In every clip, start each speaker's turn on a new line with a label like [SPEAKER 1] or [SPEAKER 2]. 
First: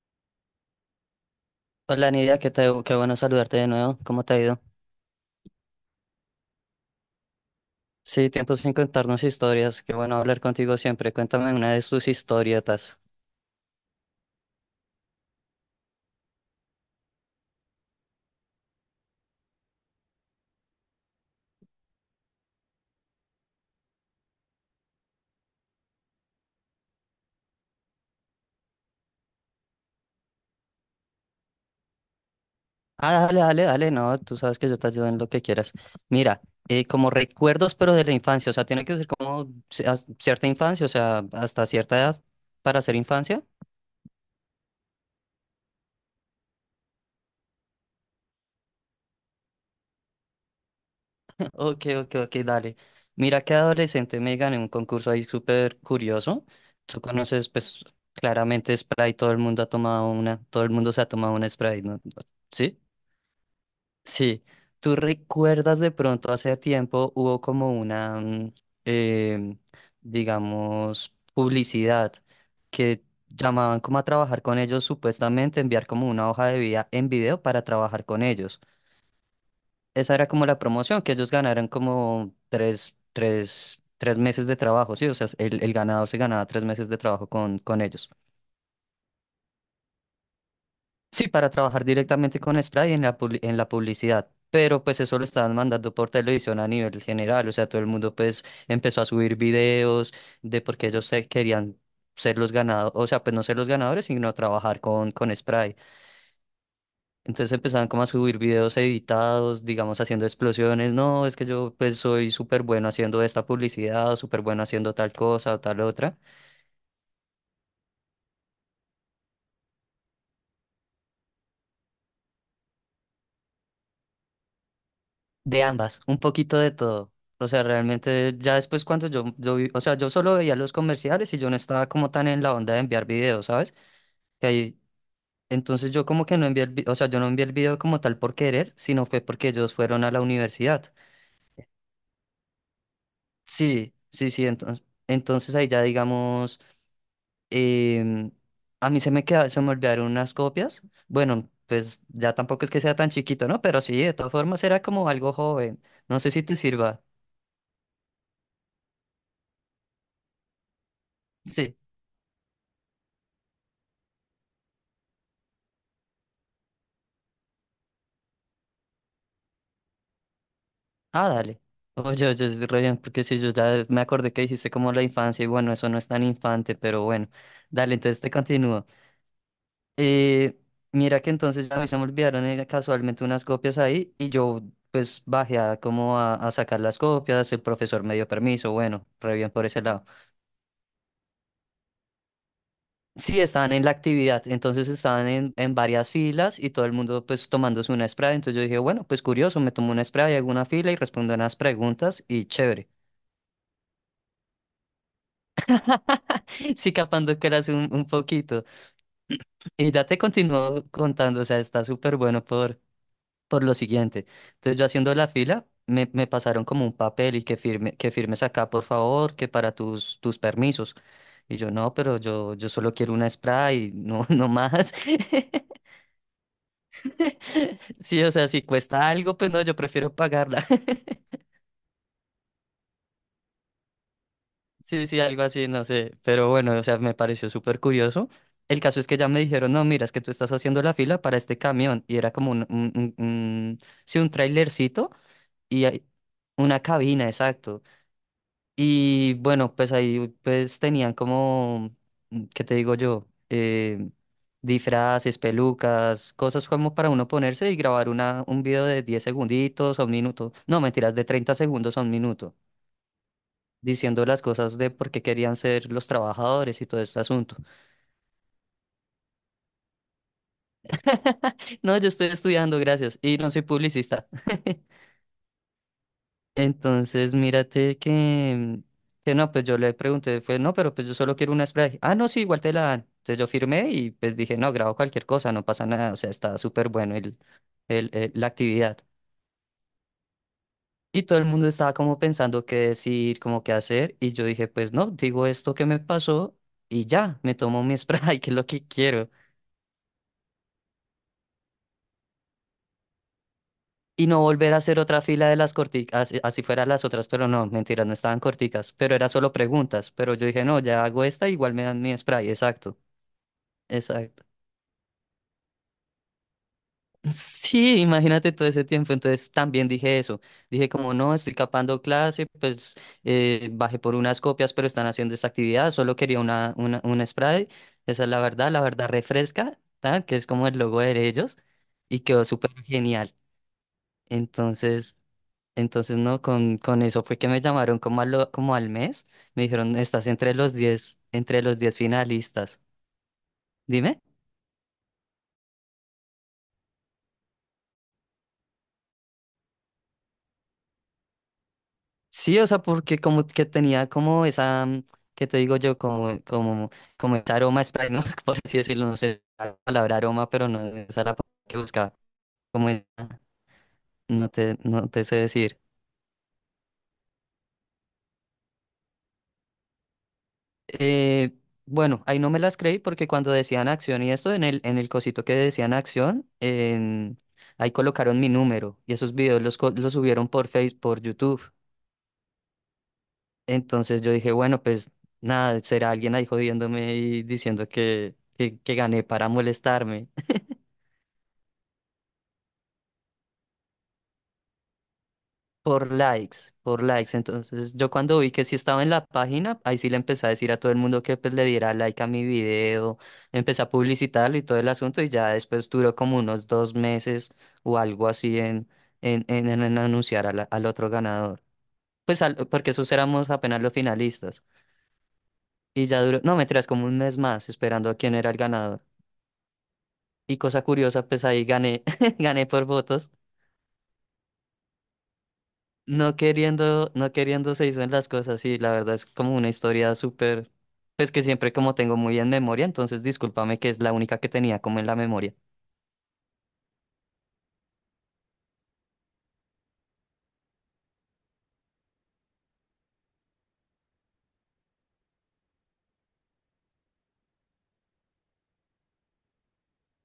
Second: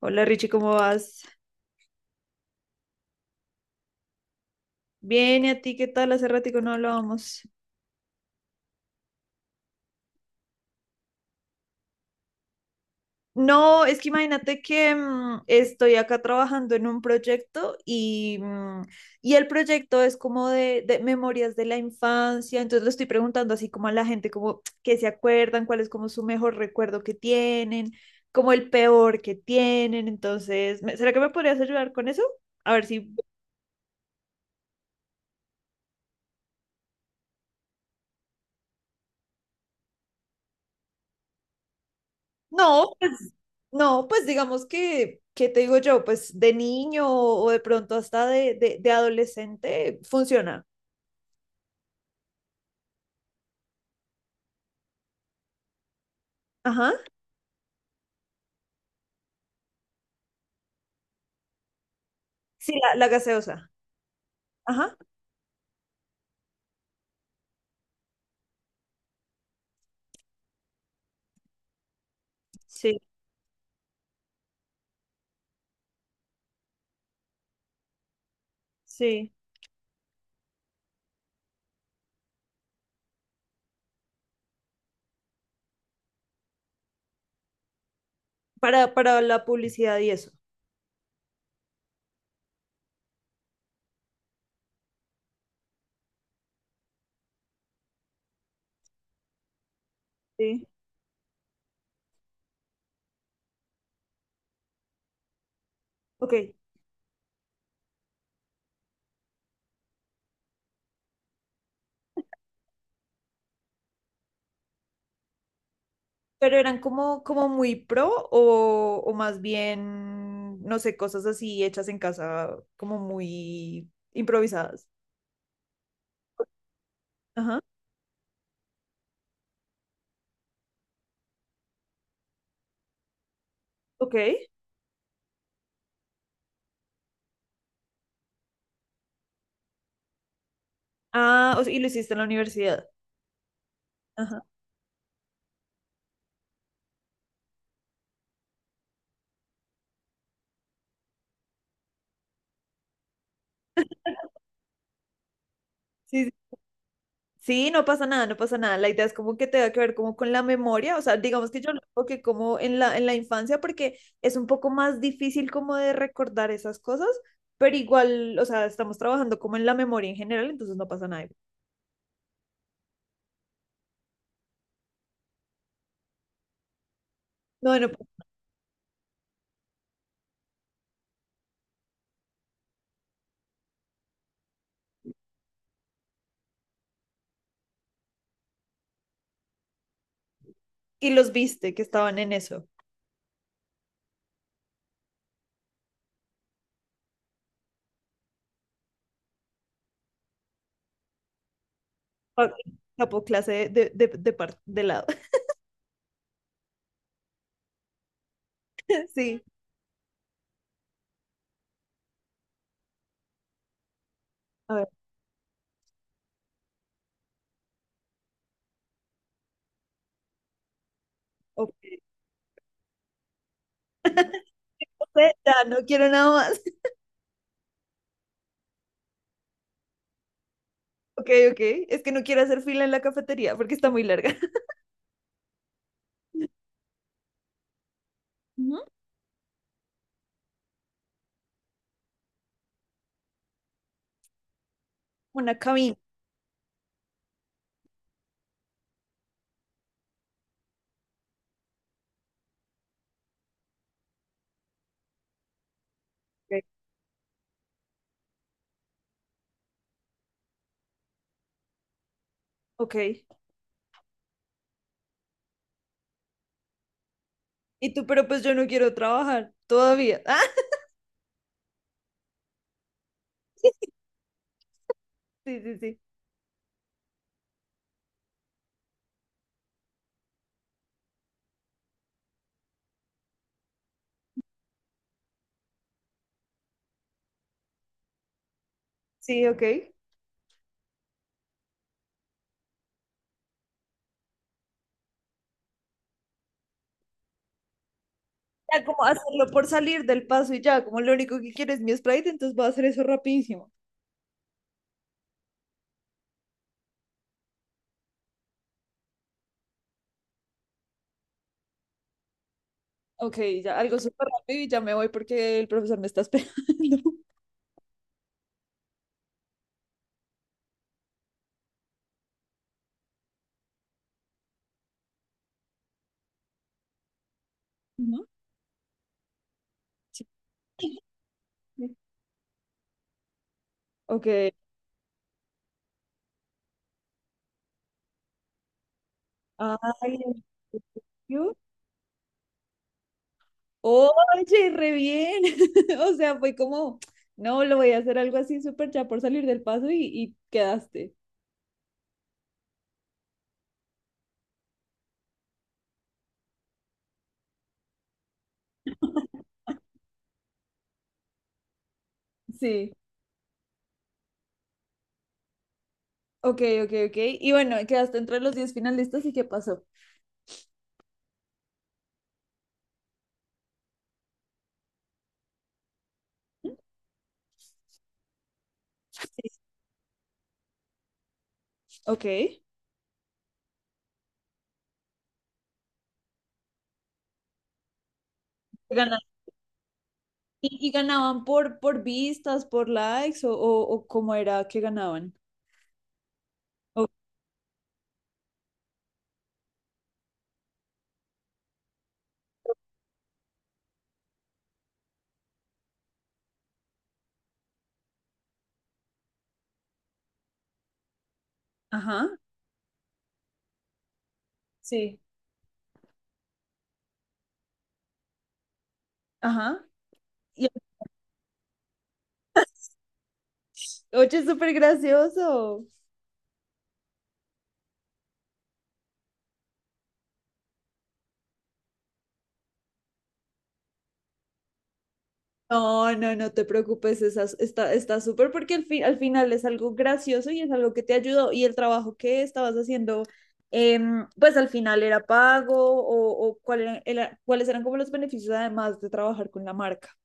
[SPEAKER 1] Hola Richie, ¿cómo vas?
[SPEAKER 2] Hola Nidia, qué bueno saludarte de nuevo. ¿Cómo te ha ido?
[SPEAKER 1] Bien, ¿y a ti qué tal? Hace ratico no hablábamos.
[SPEAKER 2] Sí, tiempo sin contarnos historias. Qué bueno hablar contigo siempre. Cuéntame una de tus historietas.
[SPEAKER 1] No, es que imagínate que estoy acá trabajando en un proyecto y y el proyecto es como de memorias de la infancia, entonces le estoy preguntando así como a la gente como que se acuerdan, cuál es como su mejor recuerdo que tienen, como el peor que tienen, entonces, ¿me- ¿será que me podrías ayudar con eso? A ver
[SPEAKER 2] Ah,
[SPEAKER 1] si...
[SPEAKER 2] dale, dale, dale. No, tú sabes que yo te ayudo en lo que quieras. Mira, como recuerdos, pero de la infancia. O sea, tiene que ser como cierta infancia, o sea, hasta cierta edad para
[SPEAKER 1] No,
[SPEAKER 2] ser infancia.
[SPEAKER 1] No, pues digamos que, ¿qué te digo yo? Pues de niño o de pronto hasta de adolescente funciona.
[SPEAKER 2] Ok, ok, ok, dale. Mira que adolescente me gané un concurso ahí súper curioso.
[SPEAKER 1] Ajá.
[SPEAKER 2] Tú conoces, pues, claramente Sprite, todo el mundo ha tomado una, todo el mundo se ha tomado una Sprite, ¿no?
[SPEAKER 1] Sí,
[SPEAKER 2] ¿Sí?
[SPEAKER 1] la gaseosa.
[SPEAKER 2] Sí. ¿Tú
[SPEAKER 1] Ajá.
[SPEAKER 2] recuerdas de pronto hace tiempo hubo como una, em, digamos, publicidad
[SPEAKER 1] Sí,
[SPEAKER 2] que llamaban como a trabajar con ellos, supuestamente enviar como una hoja de vida en video para trabajar con ellos?
[SPEAKER 1] sí.
[SPEAKER 2] Esa era como la promoción, que ellos ganaran como tres meses de trabajo, ¿sí? O sea, el ganador se ganaba 3 meses de trabajo con ellos.
[SPEAKER 1] Para la publicidad y eso.
[SPEAKER 2] Sí, para trabajar directamente con Spray en la, en la publicidad. Pero pues eso lo estaban mandando por televisión a nivel general, o sea, todo el mundo pues empezó a subir videos de
[SPEAKER 1] Sí.
[SPEAKER 2] por qué ellos se querían ser los ganadores, o sea, pues no ser los ganadores, sino trabajar con Spray.
[SPEAKER 1] Ok.
[SPEAKER 2] Entonces empezaban como a subir videos editados, digamos, haciendo explosiones. No, es que yo pues soy súper bueno haciendo esta publicidad o súper bueno haciendo tal cosa o tal otra.
[SPEAKER 1] Pero eran como, como muy pro o más bien, no sé, cosas así hechas en casa, como muy improvisadas.
[SPEAKER 2] De ambas, un poquito de todo. O
[SPEAKER 1] Ajá.
[SPEAKER 2] sea, realmente ya después cuando o sea, yo solo veía los comerciales y yo no estaba como tan en la onda de enviar videos, ¿sabes?
[SPEAKER 1] Ok.
[SPEAKER 2] Que ahí, entonces yo como que no envié o sea, yo no envié el video como tal por querer, sino fue porque ellos fueron a la universidad.
[SPEAKER 1] Ah, o sea, y lo hiciste en la universidad.
[SPEAKER 2] Sí, sí,
[SPEAKER 1] Ajá.
[SPEAKER 2] sí, entonces ahí ya digamos. Em, a mí se me olvidaron unas copias. Bueno, pues ya tampoco es que sea tan chiquito, ¿no? Pero sí, de todas formas era como algo joven. No
[SPEAKER 1] sí
[SPEAKER 2] sé si te sirva.
[SPEAKER 1] Sí. No pasa nada, no pasa nada. La idea es como que tenga que ver como con la memoria, o sea, digamos que yo
[SPEAKER 2] Sí.
[SPEAKER 1] lo enfoqué como en la infancia porque es un poco más difícil como de recordar esas cosas, pero igual, o sea, estamos trabajando como en la memoria en general, entonces no pasa nada.
[SPEAKER 2] Ah, dale. Oye, oye, es re bien, porque si yo ya me acordé que dijiste como la infancia y bueno, eso no es tan infante, pero bueno.
[SPEAKER 1] No, bueno,
[SPEAKER 2] Dale, entonces te continúo. Eh, mira que entonces a mí se me olvidaron casualmente unas copias ahí y yo pues bajé a como a sacar las copias, el profesor me dio permiso, bueno, re bien por ese lado.
[SPEAKER 1] y los viste que estaban en eso.
[SPEAKER 2] Sí, estaban en la actividad, entonces estaban en varias filas y todo el mundo pues tomándose una spray, entonces yo dije, bueno, pues curioso, me tomo una spray, hago una fila y respondo unas preguntas y
[SPEAKER 1] Ok,
[SPEAKER 2] chévere.
[SPEAKER 1] Capo clase de lado.
[SPEAKER 2] Sí, capando que eras un poquito.
[SPEAKER 1] Sí,
[SPEAKER 2] Y ya te continúo contando, o sea, está súper bueno por lo siguiente.
[SPEAKER 1] a
[SPEAKER 2] Entonces yo
[SPEAKER 1] ver,
[SPEAKER 2] haciendo la fila, me pasaron como un papel y que firmes acá, por favor, que para tus permisos. Y yo, no,
[SPEAKER 1] ok.
[SPEAKER 2] pero yo solo quiero una spray, no, no más.
[SPEAKER 1] No sé, ya no quiero nada más.
[SPEAKER 2] Sí, o sea, si cuesta algo, pues no, yo prefiero pagarla.
[SPEAKER 1] Ok, ok, es que no quiero hacer fila en la cafetería porque está muy larga.
[SPEAKER 2] Sí, sí, algo así, no sé. Pero bueno, o sea, me pareció súper curioso.
[SPEAKER 1] Ujú.
[SPEAKER 2] El caso es que ya me dijeron, no, mira, es que tú estás haciendo la fila para este camión. Y era como sí, un trailercito
[SPEAKER 1] Una
[SPEAKER 2] y
[SPEAKER 1] cabina.
[SPEAKER 2] una cabina, exacto. Y bueno, pues ahí pues tenían como, ¿qué te digo yo? Disfraces, pelucas,
[SPEAKER 1] Ok.
[SPEAKER 2] cosas como para uno ponerse y grabar un video de 10 segunditos a un minuto. No, mentiras, de 30 segundos a un minuto,
[SPEAKER 1] Ok.
[SPEAKER 2] diciendo las cosas de por qué querían ser los trabajadores y todo este asunto.
[SPEAKER 1] Y tú, pero pues yo no quiero trabajar todavía.
[SPEAKER 2] No, yo estoy estudiando, gracias. Y no soy
[SPEAKER 1] Ah,
[SPEAKER 2] publicista.
[SPEAKER 1] sí, sí, sí.
[SPEAKER 2] Entonces, mírate que no, pues yo le pregunté, fue, no, pero pues yo solo quiero una spray. Ah, no, sí, igual te la dan. Entonces yo firmé y pues dije, no, grabo cualquier cosa, no pasa nada, o sea, está súper bueno la actividad.
[SPEAKER 1] Sí, ok.
[SPEAKER 2] Y todo el mundo estaba como pensando qué decir, como qué hacer, y yo dije, pues no, digo esto que me pasó y ya, me tomo mi spray, que es lo
[SPEAKER 1] Ya
[SPEAKER 2] que
[SPEAKER 1] como
[SPEAKER 2] quiero.
[SPEAKER 1] hacerlo por salir del paso y ya, como lo único que quiero es mi Sprite, entonces voy a hacer eso rapidísimo.
[SPEAKER 2] Y no volver a hacer otra fila de las corticas, así, así fueran las otras, pero no, mentira, no estaban corticas, pero era solo preguntas, pero yo dije, no, ya hago esta, igual me dan mi spray, exacto,
[SPEAKER 1] Ok, ya algo súper
[SPEAKER 2] exacto.
[SPEAKER 1] rápido y ya me voy porque el profesor me está esperando.
[SPEAKER 2] Sí, imagínate todo ese tiempo, entonces también dije eso, dije como no, estoy capando clase, pues bajé por unas copias, pero están haciendo esta actividad, solo quería un spray, esa
[SPEAKER 1] ¿No?
[SPEAKER 2] es la verdad refresca, tal,
[SPEAKER 1] Sí.
[SPEAKER 2] que es como el logo de ellos, y quedó súper genial,
[SPEAKER 1] Ok.
[SPEAKER 2] entonces. Entonces, no, con eso fue que me llamaron como, como al mes. Me dijeron,
[SPEAKER 1] Ay,
[SPEAKER 2] estás
[SPEAKER 1] yo-
[SPEAKER 2] entre los 10 finalistas. Dime.
[SPEAKER 1] Oye, re bien. O sea, fue como, no, lo voy a hacer algo así súper ya por salir del paso y quedaste.
[SPEAKER 2] Sí, o sea, porque como que tenía como esa, ¿qué te digo yo? Como ese aroma spray, ¿no? Por así decirlo, no sé la palabra aroma, pero no es esa la palabra que buscaba. Como
[SPEAKER 1] Sí.
[SPEAKER 2] esa- no te sé decir.
[SPEAKER 1] Ok, ok, ok. Y bueno, quedaste entre los 10 finalistas y ¿qué pasó?
[SPEAKER 2] Eh, bueno, ahí no me las creí porque cuando decían acción y esto, en el cosito que decían acción, ahí colocaron mi número y esos
[SPEAKER 1] Sí.
[SPEAKER 2] videos los subieron por Facebook, por YouTube.
[SPEAKER 1] Ok.
[SPEAKER 2] Entonces yo dije, bueno, pues nada, será alguien ahí jodiéndome y diciendo que
[SPEAKER 1] Ganaron.
[SPEAKER 2] gané para molestarme.
[SPEAKER 1] Y ganaban por vistas, por likes o cómo era que ganaban?
[SPEAKER 2] Por likes, por
[SPEAKER 1] O-
[SPEAKER 2] likes. Entonces, yo cuando vi que sí estaba en la página, ahí sí le empecé a decir a todo el mundo que pues, le diera like a mi video, empecé a publicitarlo y todo el asunto, y ya después duró como unos 2 meses o algo así en anunciar al otro ganador.
[SPEAKER 1] Ajá,
[SPEAKER 2] Pues porque esos éramos apenas los finalistas.
[SPEAKER 1] Sí.
[SPEAKER 2] Y ya duró, no, mentiras, como un mes más esperando a quién era el ganador.
[SPEAKER 1] Ajá.
[SPEAKER 2] Y
[SPEAKER 1] Y-
[SPEAKER 2] cosa curiosa, pues ahí gané, gané por votos.
[SPEAKER 1] oye, es súper gracioso.
[SPEAKER 2] No queriendo, no queriendo se hizo en las cosas, sí, la verdad es como una historia súper, pues que siempre como tengo muy en memoria, entonces discúlpame que es la única que tenía como en la memoria.
[SPEAKER 1] No, no, no te preocupes, esa- está, está súper porque al fin, al final es algo gracioso y es algo que te ayudó y el trabajo que estabas haciendo, pues al final era pago o cuál era- era- cuáles eran como los beneficios además de trabajar con la marca.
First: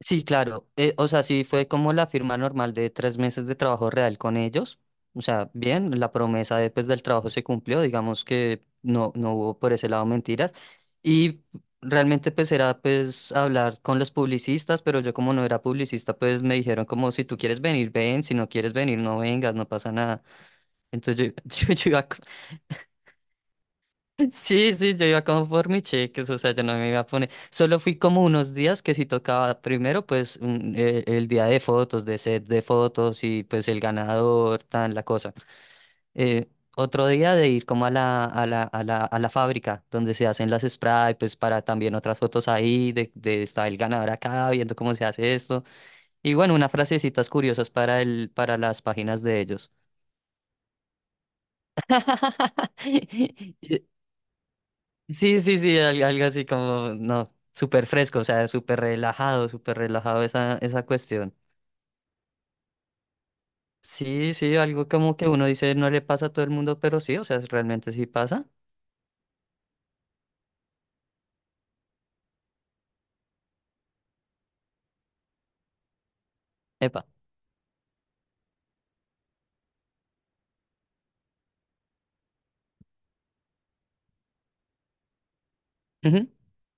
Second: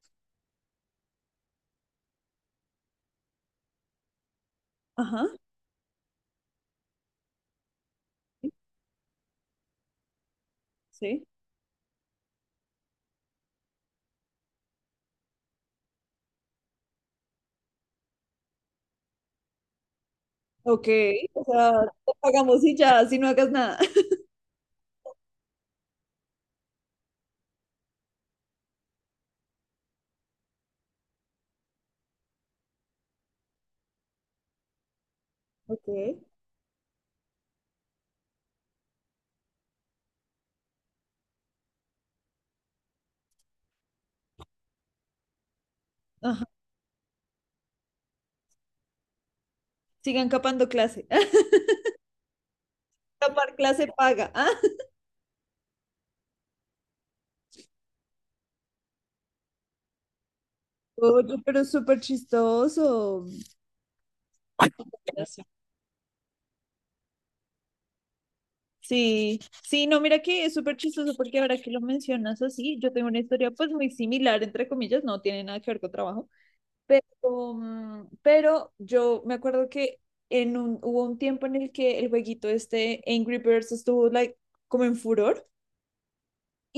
[SPEAKER 2] Sí, claro, o sea, sí fue como la firma normal de 3 meses de trabajo real con ellos,
[SPEAKER 1] Ajá,
[SPEAKER 2] o sea, bien, la promesa de, pues, del trabajo se cumplió, digamos
[SPEAKER 1] sí.
[SPEAKER 2] que no, no hubo por ese lado mentiras,
[SPEAKER 1] Sí.
[SPEAKER 2] y realmente pues era pues hablar con los publicistas, pero yo como no era publicista, pues me dijeron como si tú quieres venir, ven, si no quieres venir, no vengas, no pasa nada.
[SPEAKER 1] Ok,
[SPEAKER 2] Entonces
[SPEAKER 1] o sea,
[SPEAKER 2] yo, yo iba,
[SPEAKER 1] te
[SPEAKER 2] co-
[SPEAKER 1] pagamos y ya, si no hagas nada.
[SPEAKER 2] sí, sí, yo iba como por mi cheques, o sea, yo no me iba a poner, solo fui como unos días que si tocaba primero, pues el día de fotos, de set de fotos y pues el ganador, tan la cosa.
[SPEAKER 1] Ok.
[SPEAKER 2] Eh, otro día de ir como a la fábrica donde se hacen las spray, pues para también otras fotos ahí, de está el ganador acá, viendo cómo se hace esto. Y
[SPEAKER 1] Ajá.
[SPEAKER 2] bueno, unas frasecitas curiosas para las páginas de ellos.
[SPEAKER 1] Sigan capando clase. Capar clase paga. Ah.
[SPEAKER 2] Sí, sí, sí, algo así como, no, súper fresco, o sea, súper relajado esa cuestión.
[SPEAKER 1] Oye, pero es súper chistoso.
[SPEAKER 2] Sí, sí, algo como que
[SPEAKER 1] Gracias.
[SPEAKER 2] uno dice no le pasa a todo el mundo, pero sí, o sea, realmente sí pasa.
[SPEAKER 1] Sí, sí, no, mira que es súper chistoso porque ahora que lo mencionas así, yo tengo una historia pues muy similar, entre comillas, no tiene nada que ver con trabajo,
[SPEAKER 2] Epa.
[SPEAKER 1] pero, pero yo me acuerdo que en un, hubo un tiempo en el que el jueguito este Angry Birds estuvo like, como en furor.
[SPEAKER 2] Ujú.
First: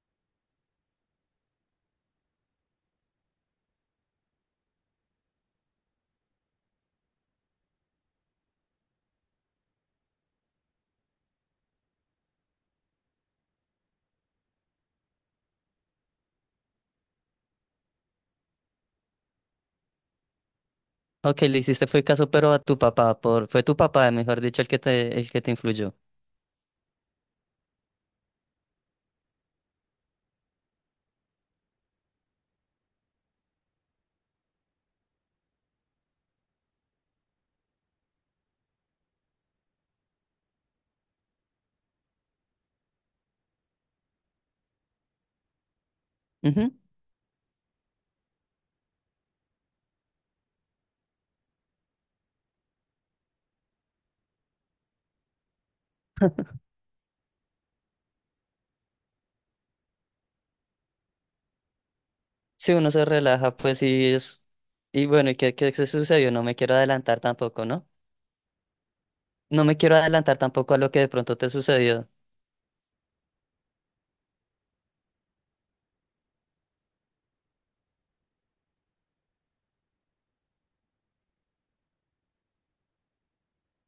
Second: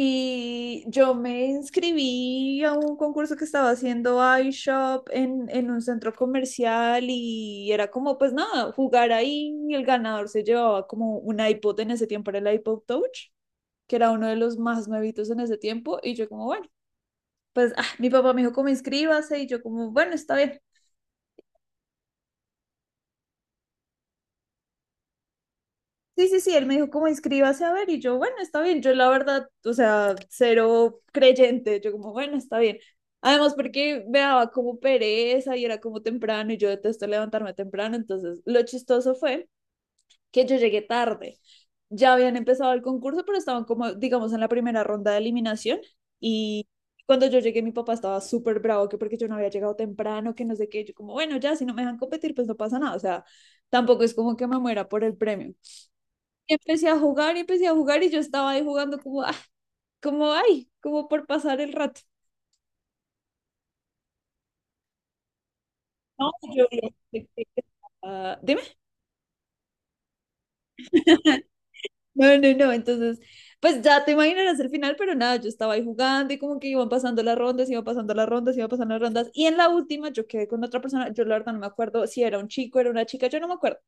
[SPEAKER 1] Y yo me inscribí a un concurso que estaba haciendo iShop en un centro comercial y era como, pues nada, jugar ahí y el ganador se llevaba como un iPod en ese tiempo, era el iPod Touch, que era uno de los más nuevitos en ese tiempo y yo como, bueno, pues ah, mi papá me dijo como inscríbase y yo como, bueno, está bien.
[SPEAKER 2] Ok, le hiciste fue caso, pero a tu papá, fue tu papá, mejor dicho, el que te influyó.
[SPEAKER 1] Sí, sí, sí, él me dijo como inscríbase a ver y yo, bueno, está bien, yo la verdad, o sea, cero creyente, yo como, bueno, está bien. Además porque me daba como pereza y era como temprano y yo detesto levantarme temprano, entonces lo chistoso fue que yo llegué tarde. Ya habían empezado el concurso, pero estaban como, digamos, en la primera ronda de eliminación y
[SPEAKER 2] Ujú.
[SPEAKER 1] cuando yo llegué mi papá estaba súper bravo que porque yo no había llegado temprano, que no sé qué, yo como, bueno, ya, si no me dejan competir, pues no pasa nada, o sea, tampoco es como que me muera por el premio. Y empecé a jugar y empecé a jugar y yo estaba ahí jugando como, ah, como, ay, como por pasar el rato.
[SPEAKER 2] Si uno se relaja, pues sí es. Y bueno, ¿y qué se
[SPEAKER 1] No,
[SPEAKER 2] sucedió? No me
[SPEAKER 1] yo
[SPEAKER 2] quiero
[SPEAKER 1] no
[SPEAKER 2] adelantar
[SPEAKER 1] sé qué
[SPEAKER 2] tampoco, ¿no?
[SPEAKER 1] estaba- dime.
[SPEAKER 2] No me quiero adelantar tampoco a lo que de pronto te sucedió.
[SPEAKER 1] No, no, no, entonces, pues ya te imaginarás el final, pero nada, yo estaba ahí jugando y como que iban pasando las rondas, iban pasando las rondas, iban pasando las rondas. Y en la última yo quedé con otra persona, yo la verdad no me acuerdo si era un chico, era una chica, yo no me acuerdo.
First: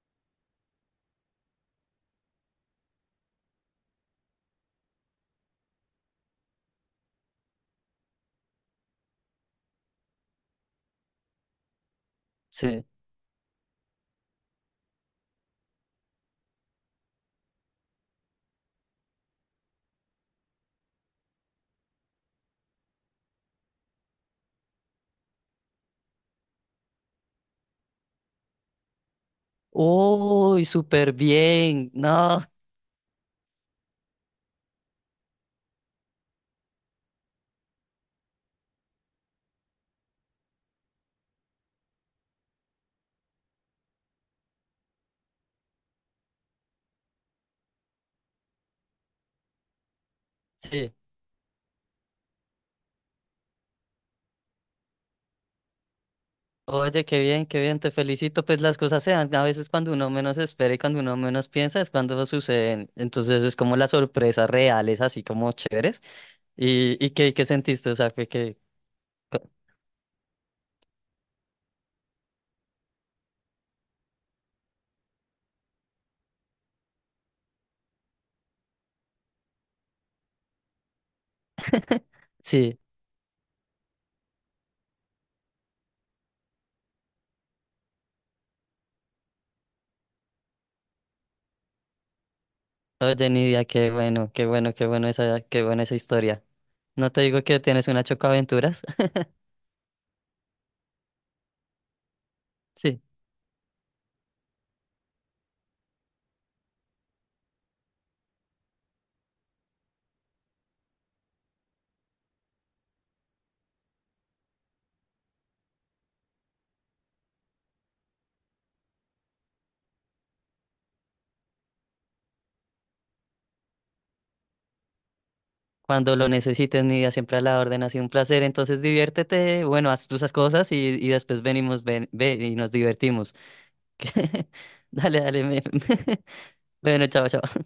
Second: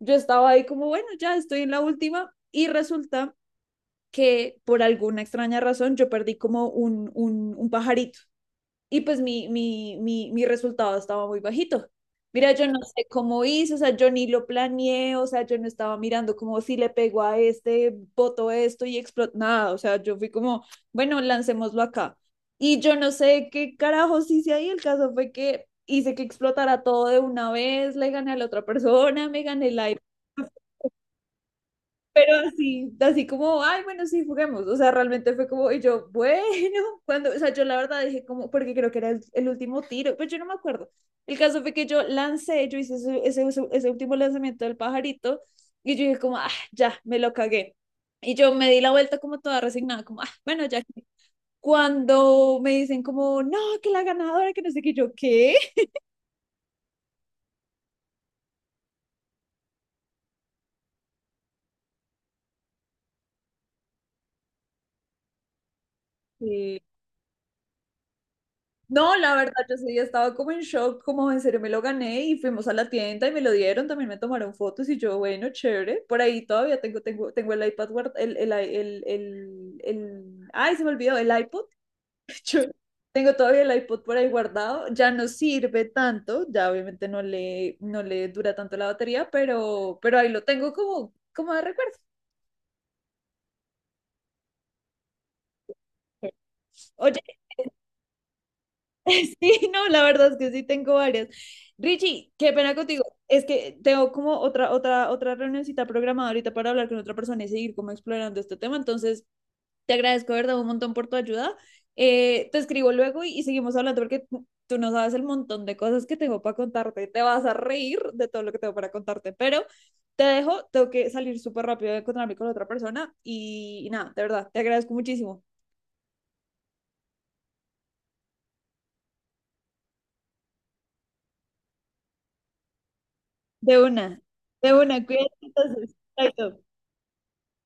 [SPEAKER 1] Yo estaba ahí como, bueno, ya estoy en la última y resulta que por alguna extraña razón yo perdí como un pajarito. Y pues mi resultado estaba muy bajito. Mira, yo no
[SPEAKER 2] Sí.
[SPEAKER 1] sé cómo hice, o sea, yo ni lo planeé, o sea, yo no estaba mirando como si le pego a este, boto esto y explotó, nada, o sea, yo fui como, bueno, lancémoslo acá. Y yo no sé qué carajos hice ahí, el caso fue que hice que explotara todo de una vez, le gané a la otra persona, me gané el aire
[SPEAKER 2] Uy, súper bien.
[SPEAKER 1] pero
[SPEAKER 2] No.
[SPEAKER 1] así, así como, ay, bueno, sí, juguemos. O sea, realmente fue como, y yo, bueno, cuando, o sea, yo la verdad dije como, porque creo que era el último tiro, pero yo no me acuerdo. El caso fue que yo lancé, yo hice ese último lanzamiento del pajarito, y yo dije como, ah, ya, me lo cagué. Y yo me di la vuelta como toda resignada, como, ah, bueno, ya.
[SPEAKER 2] Sí.
[SPEAKER 1] Cuando me dicen como, no, que la ganadora, que no sé qué, yo, ¿qué?
[SPEAKER 2] Oye, qué bien, te felicito. Pues las cosas se dan a veces cuando uno menos espera y cuando uno menos piensa es cuando suceden. Entonces es como las sorpresas reales, así como chéveres.
[SPEAKER 1] Sí,
[SPEAKER 2] ¿Y qué sentiste? O sea, fue que.
[SPEAKER 1] No, la
[SPEAKER 2] co-
[SPEAKER 1] verdad, yo sí estaba como en shock, como en serio me lo gané y fuimos a la tienda y me lo dieron, también me tomaron fotos y yo, bueno, chévere, por ahí todavía tengo, tengo, tengo el iPad, guard- el ay, se me olvidó, el iPod, Yo
[SPEAKER 2] Sí,
[SPEAKER 1] tengo todavía el iPod por ahí guardado, ya no sirve tanto, ya obviamente no le, no le dura tanto la batería, pero ahí lo tengo como, como de recuerdo.
[SPEAKER 2] oye, Nidia, qué bueno, qué bueno, qué buena esa historia. No
[SPEAKER 1] Oye,
[SPEAKER 2] te digo que tienes una chocaventuras.
[SPEAKER 1] Sí, no, la verdad es que sí tengo varias. Richie, qué pena
[SPEAKER 2] Sí,
[SPEAKER 1] contigo. Es que tengo como otra, otra, otra reunioncita programada ahorita para hablar con otra persona y seguir como explorando este tema. Entonces, te agradezco, de ¿verdad? Un montón por tu ayuda. Te escribo luego y seguimos hablando porque tú no sabes el montón de cosas que tengo para contarte. Te vas a reír de todo lo que tengo para contarte, pero te dejo, tengo que salir súper rápido a encontrarme con otra persona y nada, de verdad, te agradezco muchísimo.
[SPEAKER 2] cuando lo necesites, Nidia, siempre a la orden, ha sido un placer. Entonces diviértete, bueno, haz tus cosas y después venimos, ven, ve y nos divertimos.
[SPEAKER 1] De una, de una,
[SPEAKER 2] Dale,
[SPEAKER 1] cuídate
[SPEAKER 2] dale.
[SPEAKER 1] entonces. Chaito.
[SPEAKER 2] Bueno, chao, chao.